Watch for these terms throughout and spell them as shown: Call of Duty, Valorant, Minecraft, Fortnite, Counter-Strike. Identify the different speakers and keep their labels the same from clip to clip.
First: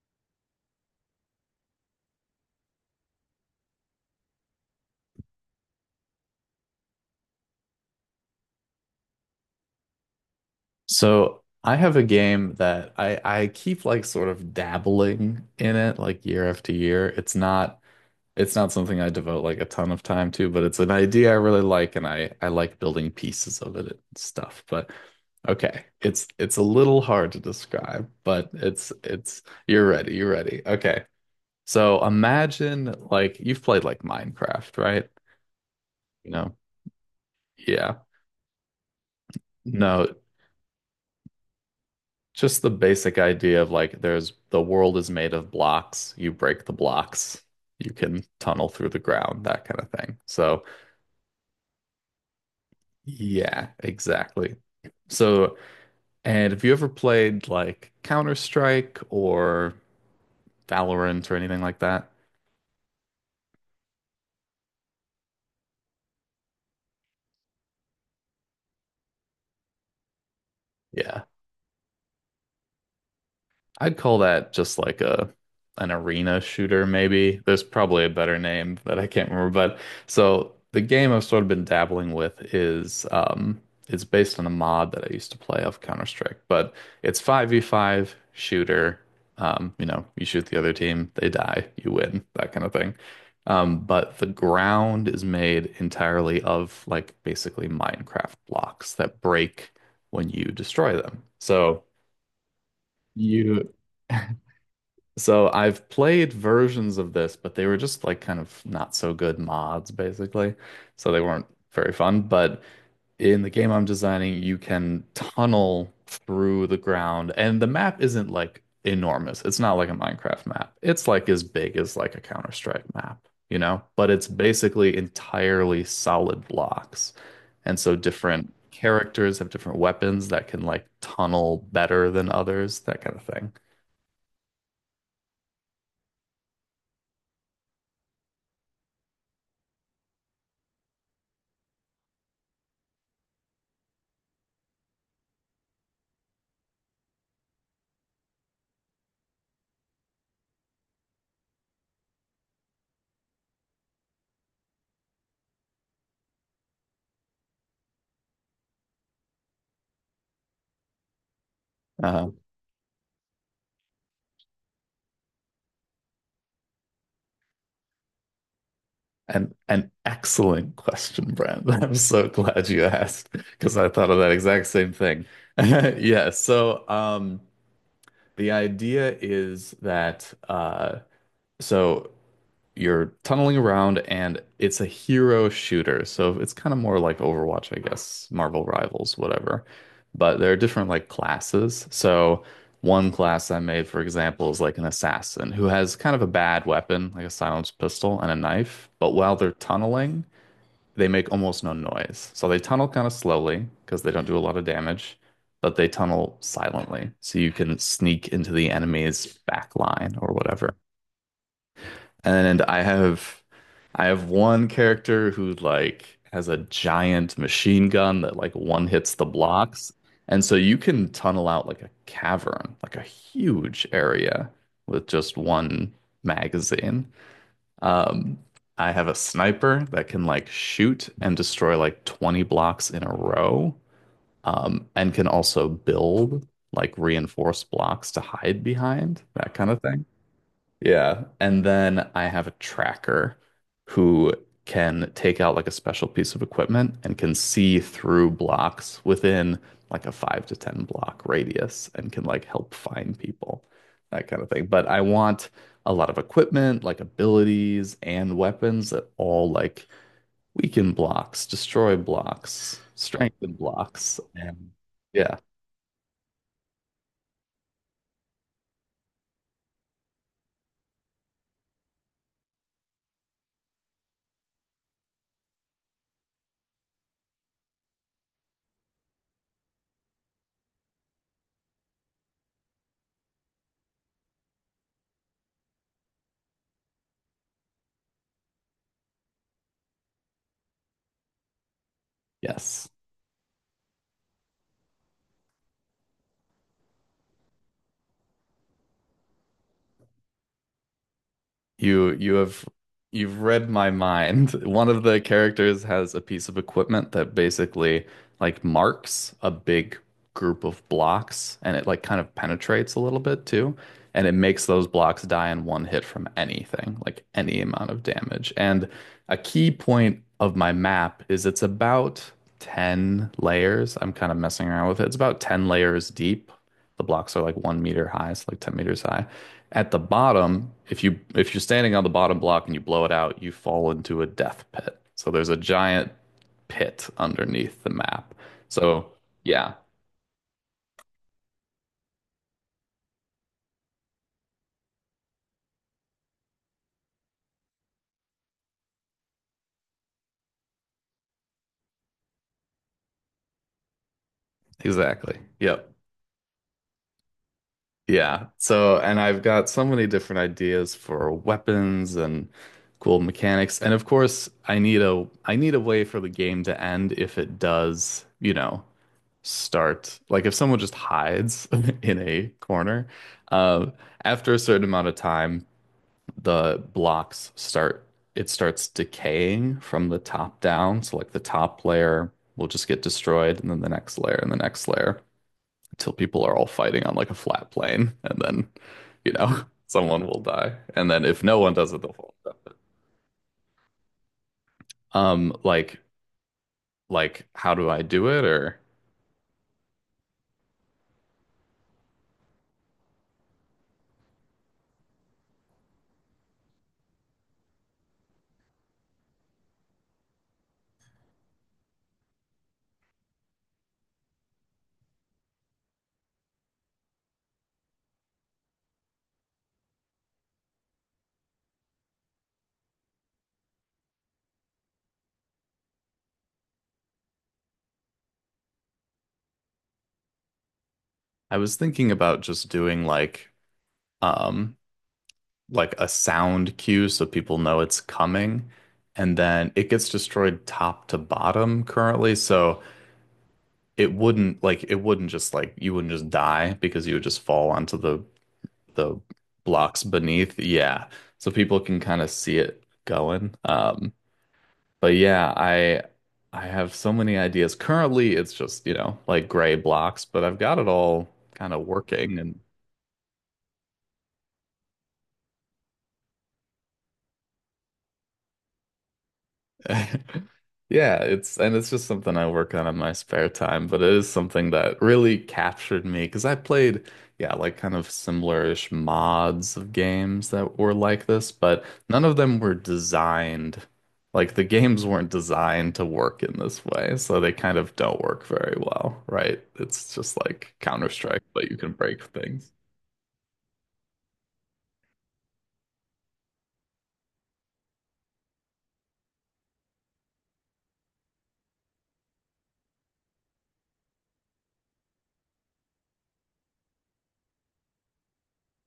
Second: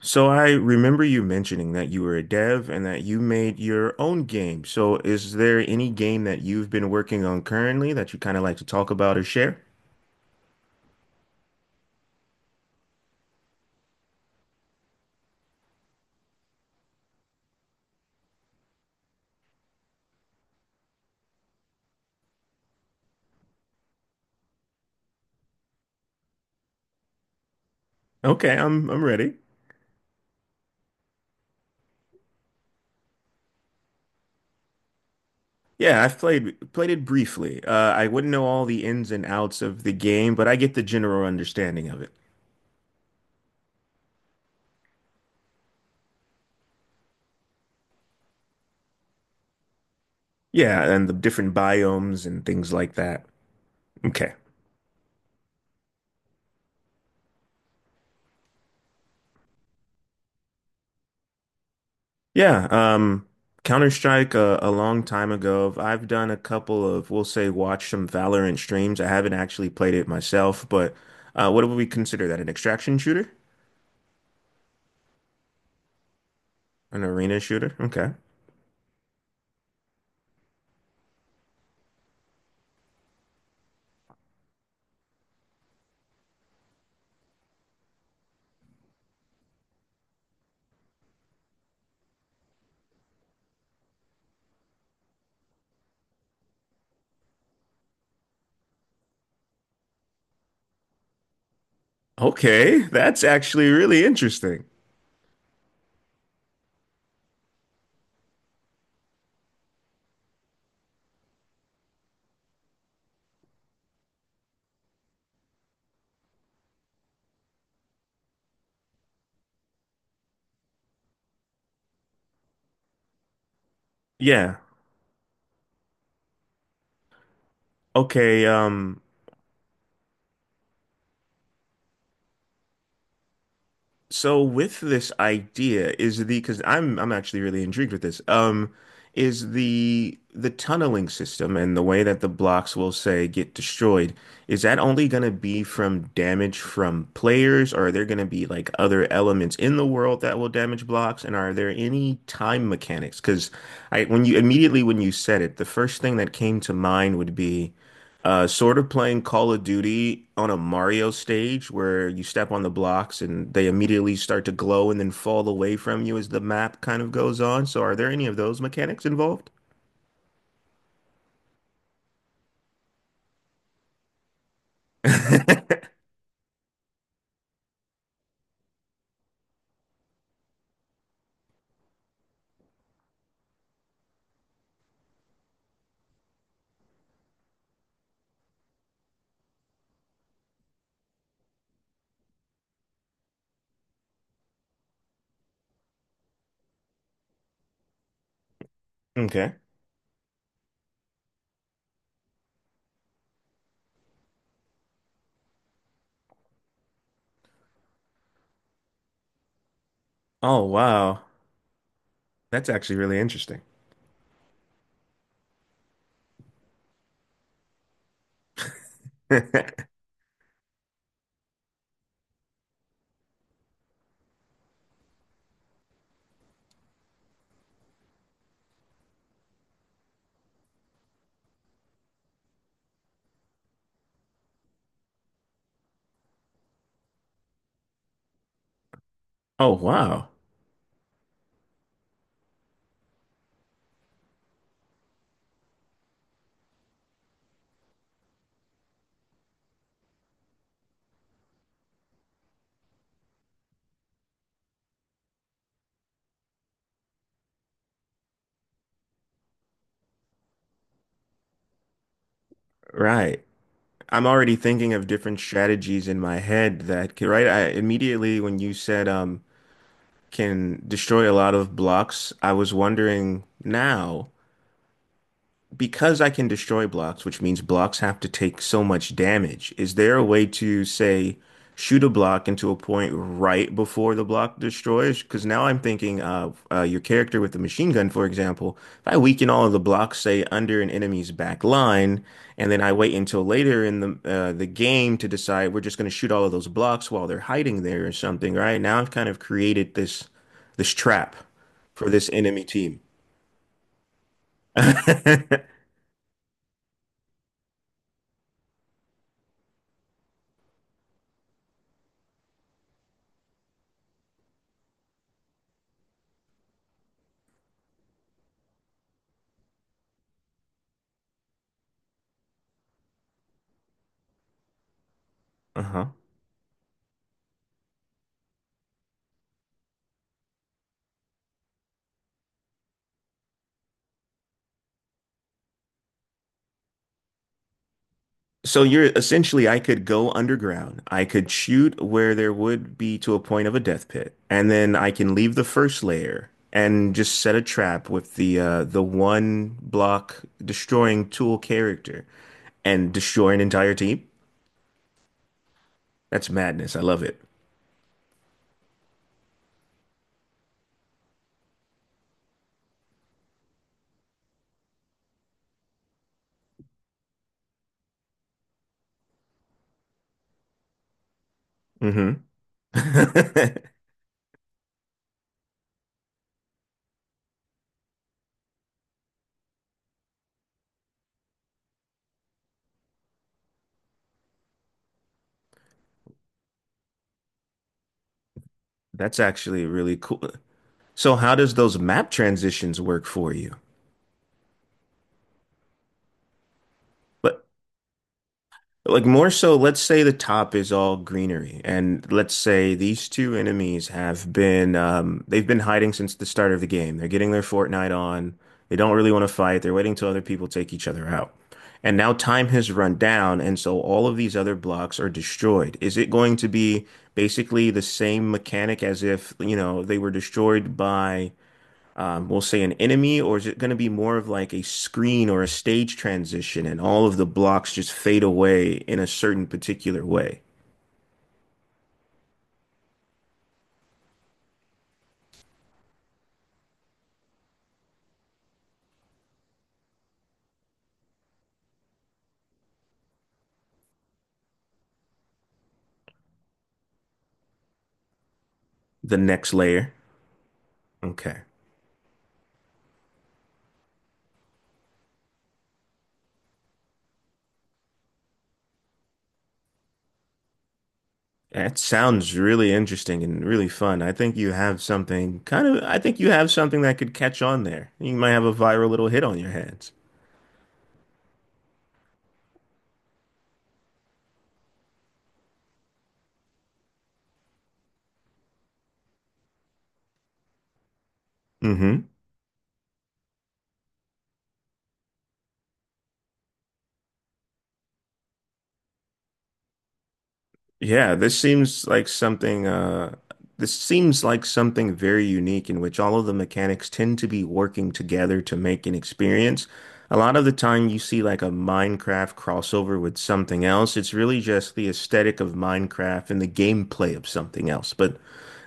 Speaker 1: So I remember you mentioning that you were a dev and that you made your own game. So is there any game that you've been working on currently that you kind of like to talk about or share?
Speaker 2: So I have a game that I keep like sort of dabbling in it like year after year. It's not something I devote like a ton of time to, but it's an idea I really like and I like building pieces of it and stuff. But okay, it's a little hard to describe, but
Speaker 1: Okay, I'm I'm ready.
Speaker 2: it's you're ready, you're ready. Okay. So imagine like you've played like Minecraft, right?
Speaker 1: Yeah, I've
Speaker 2: You know.
Speaker 1: played it briefly.
Speaker 2: Yeah.
Speaker 1: I wouldn't know all the ins and outs of the
Speaker 2: No,
Speaker 1: game, but I get the general understanding of it.
Speaker 2: just the basic idea of like the world is made of blocks. You break the blocks, you can tunnel through the ground, that kind of thing. So,
Speaker 1: Yeah, and the different biomes and things like that.
Speaker 2: yeah,
Speaker 1: Okay.
Speaker 2: exactly. So, and have you ever played like Counter-Strike or Valorant or anything like that?
Speaker 1: Yeah, Counter-Strike a long time ago. I've done a couple of, we'll say, watch some Valorant streams. I haven't actually played it myself, but
Speaker 2: Yeah.
Speaker 1: what would we consider that? An extraction shooter?
Speaker 2: I'd call that just like a an arena shooter,
Speaker 1: An arena
Speaker 2: maybe. There's
Speaker 1: shooter?
Speaker 2: probably a
Speaker 1: Okay.
Speaker 2: better name that I can't remember, but so the game I've sort of been dabbling with is it's based on a mod that I used to play of Counter-Strike, but it's 5v5 shooter. You shoot the other team, they die, you win, that kind of thing. But the ground is made entirely of like basically Minecraft blocks that break when you destroy them. So
Speaker 1: Okay, that's actually
Speaker 2: you
Speaker 1: really interesting.
Speaker 2: So I've played versions of this, but they were just like kind of not so good mods, basically. So they weren't very fun. But in the game I'm designing, you can tunnel through the ground, and the map isn't like enormous. It's not like a Minecraft map. It's like as big as like a Counter-Strike map, you know? But it's
Speaker 1: Yeah.
Speaker 2: basically entirely solid blocks. And so
Speaker 1: Okay,
Speaker 2: different characters have different weapons that can like tunnel better than others, that kind of thing.
Speaker 1: so with this idea is the because I'm actually really intrigued with this. Is the tunneling system and the way that the blocks will say get destroyed, is that only going to be from damage from players, or are there going to be like other elements in the world that will damage blocks? And are there any time mechanics? Because I when you immediately when you said it, the first thing that came to mind would be sort of playing Call of Duty on a Mario stage where you
Speaker 2: Um,
Speaker 1: step on the blocks and they immediately start to glow and then fall away from you as the map kind of goes on. So, are there any of those mechanics involved?
Speaker 2: an excellent question, Brand. I'm so glad you asked because I thought of that exact same thing. Yeah, so the idea is that so you're tunneling around, and it's a hero shooter. So it's kind of more like Overwatch, I guess, Marvel Rivals, whatever. But there are different like classes. So one class I made, for example, is like an assassin who has kind of a bad weapon, like a silenced pistol and a knife, but while they're
Speaker 1: Okay.
Speaker 2: tunneling they make almost no noise. So they tunnel kind of slowly because they don't do a lot of damage, but they tunnel silently. So you can sneak into the enemy's back line or
Speaker 1: Oh,
Speaker 2: whatever.
Speaker 1: wow.
Speaker 2: And
Speaker 1: That's
Speaker 2: I
Speaker 1: actually really
Speaker 2: have
Speaker 1: interesting.
Speaker 2: I have one character who like has a giant machine gun that like one hits the blocks. And so you can tunnel out like a cavern, like a huge area with just one magazine. Um, I have a sniper that can like shoot and destroy like 20 blocks in a row, and can also build like reinforced blocks to hide behind, that kind
Speaker 1: Oh,
Speaker 2: of thing.
Speaker 1: wow.
Speaker 2: Yeah. And then I have a tracker who can take out like a special piece of equipment and can see through blocks within like a 5 to 10 block radius and can like help find people, that kind of thing. But I want a lot of equipment, like abilities and weapons that all like weaken blocks, destroy blocks,
Speaker 1: Right.
Speaker 2: strengthen blocks.
Speaker 1: I'm already
Speaker 2: And
Speaker 1: thinking of
Speaker 2: yeah,
Speaker 1: different strategies in my head that can, right? I immediately when you said can destroy a lot of blocks, I was wondering now. Because I can destroy blocks, which means blocks have to take so much damage, is there a way to say shoot a block into a point right before the block destroys? Because now I'm thinking of your character with the machine gun, for example. If I weaken all of the blocks, say under an enemy's back line, and then
Speaker 2: yes.
Speaker 1: I wait until later in the the game to decide we're just going to shoot all of those blocks while they're hiding there or something, right? Now I've kind of created this trap for
Speaker 2: You
Speaker 1: this
Speaker 2: you have
Speaker 1: enemy team.
Speaker 2: you've read my mind. One of the characters has a piece of equipment that basically like marks a big group of blocks and it like kind of penetrates a little bit too. And it makes those blocks die in one hit from anything, like any amount of damage. And a key point of my map is it's about 10 layers. I'm kind of messing around with it. It's about 10
Speaker 1: Uh-huh.
Speaker 2: layers deep. The blocks are like 1 meter high, so like 10 meters high. At the bottom, if you're standing on the bottom block and you blow it out, you fall into a death pit. So there's a giant pit underneath the map.
Speaker 1: So you're
Speaker 2: So
Speaker 1: essentially,
Speaker 2: yeah,
Speaker 1: I could go underground. I could shoot where there would be to a point of a death pit, and then I can leave the first layer and just set a trap with the the one block destroying tool character and destroy an entire team.
Speaker 2: exactly. Yep.
Speaker 1: That's madness. I love it.
Speaker 2: Yeah. So and I've got so many different ideas for weapons and cool mechanics. And of course, I need a way for the game to end if it does, start like if someone just hides in
Speaker 1: Hmm.
Speaker 2: a corner. uh, After a certain amount of time the blocks start it starts decaying from the top down, so like the top layer will just get destroyed and then the next layer and the next layer until people are all fighting on like a flat plane, and then
Speaker 1: That's actually really
Speaker 2: someone will
Speaker 1: cool.
Speaker 2: die, and then
Speaker 1: So
Speaker 2: if
Speaker 1: how
Speaker 2: no one
Speaker 1: does
Speaker 2: does
Speaker 1: those
Speaker 2: it they'll
Speaker 1: map
Speaker 2: fall.
Speaker 1: transitions work for you?
Speaker 2: um like like
Speaker 1: But
Speaker 2: how do I do it? Or
Speaker 1: like more so, let's say the top is all greenery, and let's say these two enemies have been they've been hiding since the start of the game. They're getting their Fortnite on. They don't really want to fight. They're waiting till other people take each other out. And now time has run down, and so all of these other blocks are destroyed. Is it going to be basically the same mechanic as if, you know, they were destroyed by we'll say an enemy, or is it going to be more of like a screen or a stage transition and all of the blocks just fade away in a certain particular way?
Speaker 2: I was thinking about just doing um like a sound cue so people know it's coming. And then it gets destroyed top to bottom currently. So it wouldn't like it wouldn't just like you wouldn't just die because you would just fall onto the
Speaker 1: The next
Speaker 2: blocks
Speaker 1: layer.
Speaker 2: beneath. Yeah. So
Speaker 1: Okay.
Speaker 2: people can kind of see it going. But yeah, I have so many ideas. Currently it's just, like gray blocks, but I've got it all kind of
Speaker 1: That
Speaker 2: working
Speaker 1: sounds
Speaker 2: and
Speaker 1: really interesting and really fun. I think you have something kind of, I think you have something that could catch on there. You might have a viral little hit on your hands.
Speaker 2: Yeah, it's and it's just something I work on in my spare time, but it is something that really captured me because I played, yeah, like kind of similar-ish mods of games that were like this, but none
Speaker 1: Hmm.
Speaker 2: of them were designed, like the games weren't designed to work in this way, so they kind of don't work very well, right? It's just like
Speaker 1: Yeah,
Speaker 2: Counter-Strike,
Speaker 1: this
Speaker 2: but you can
Speaker 1: seems
Speaker 2: break
Speaker 1: like
Speaker 2: things.
Speaker 1: something this seems like something very unique in which all of the mechanics tend to be working together to make an experience. A lot of the time you see like a Minecraft crossover with something else. It's really just the aesthetic of Minecraft and the gameplay of something else. But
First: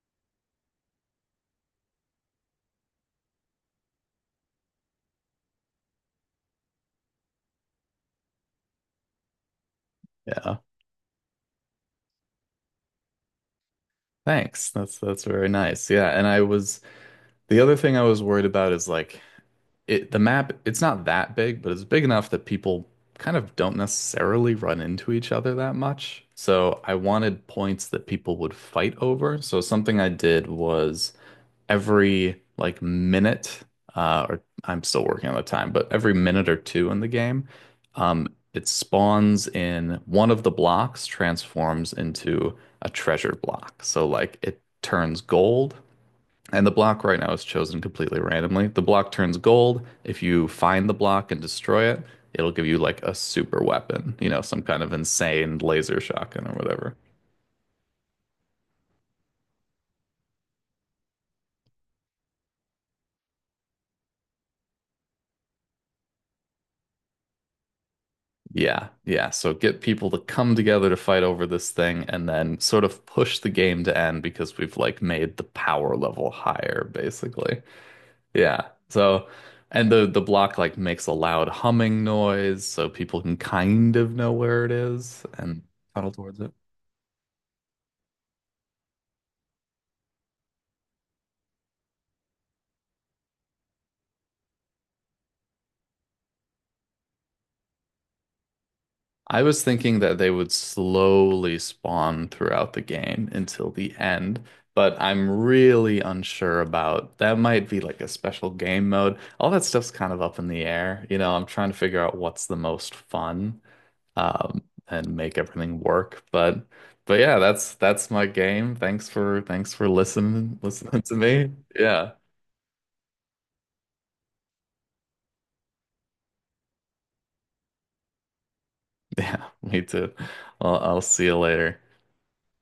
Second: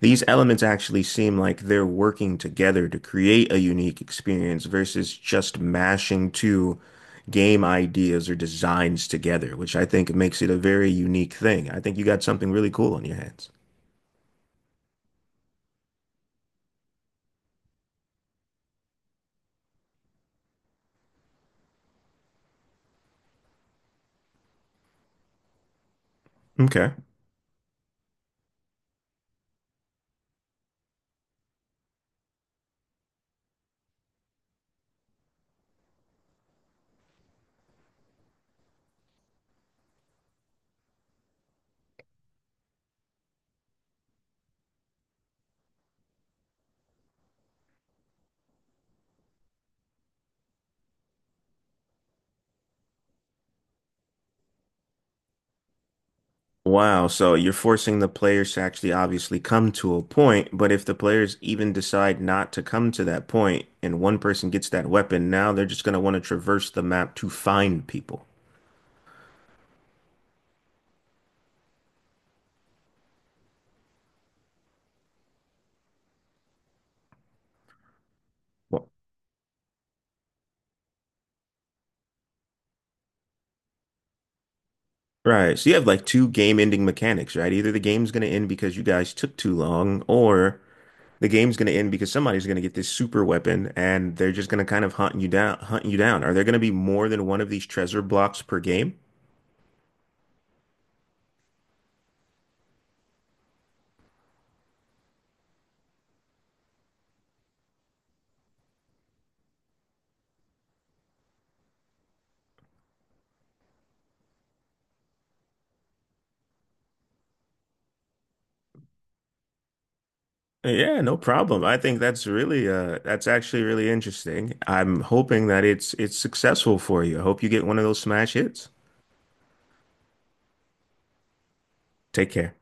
Speaker 1: these elements actually seem like they're working together to create a unique experience versus just mashing two game ideas or designs together, which I think makes it a
Speaker 2: Yeah.
Speaker 1: very unique thing. I think you got something really cool on your hands.
Speaker 2: Thanks. That's very nice. Yeah, and I was the other thing I was worried about is like it the map, it's not that big, but it's big enough that people kind of don't necessarily run into each other that much. So I
Speaker 1: Okay.
Speaker 2: wanted points that people would fight over. So something I did was every like minute, or I'm still working on the time, but every minute or two in the game, um, it spawns in one of the blocks transforms into a treasure block. So like it turns gold and the block right now is chosen completely randomly. The block turns gold. If you find the block and destroy it, it'll give you like a super weapon, some kind of insane laser shotgun or whatever.
Speaker 1: Wow, so you're forcing the players to actually obviously come to a point, but if the players even decide not to come to that point and one person gets that weapon, now they're just going to want to traverse the map to find people.
Speaker 2: Yeah, yeah. So get people to come together to fight over this thing and then sort of push the game to end because we've like made the power level higher, basically. Yeah. So and the block like makes a loud humming noise so people can kind of know where it is
Speaker 1: Right.
Speaker 2: and
Speaker 1: So you have like
Speaker 2: tunnel
Speaker 1: two
Speaker 2: towards it.
Speaker 1: game-ending mechanics, right? Either the game's going to end because you guys took too long, or the game's going to end because somebody's going to get this super weapon and they're just going to kind of hunt you down, hunt you down. Are there going to be more than one of these treasure blocks per game?
Speaker 2: I was thinking that they would slowly spawn throughout the game until the end, but I'm really unsure about that. Might be like a special game mode. All that stuff's kind of up in the air. You know, I'm trying to figure out what's the most fun, and make everything work. But yeah, that's my game. Thanks for listening
Speaker 1: Yeah,
Speaker 2: listening to
Speaker 1: no
Speaker 2: me.
Speaker 1: problem. I think
Speaker 2: Yeah.
Speaker 1: that's really that's actually really interesting. I'm hoping that it's successful for you. I hope you get one of those smash hits.
Speaker 2: Yeah, me too. Well, I'll see you later.
Speaker 1: Take care.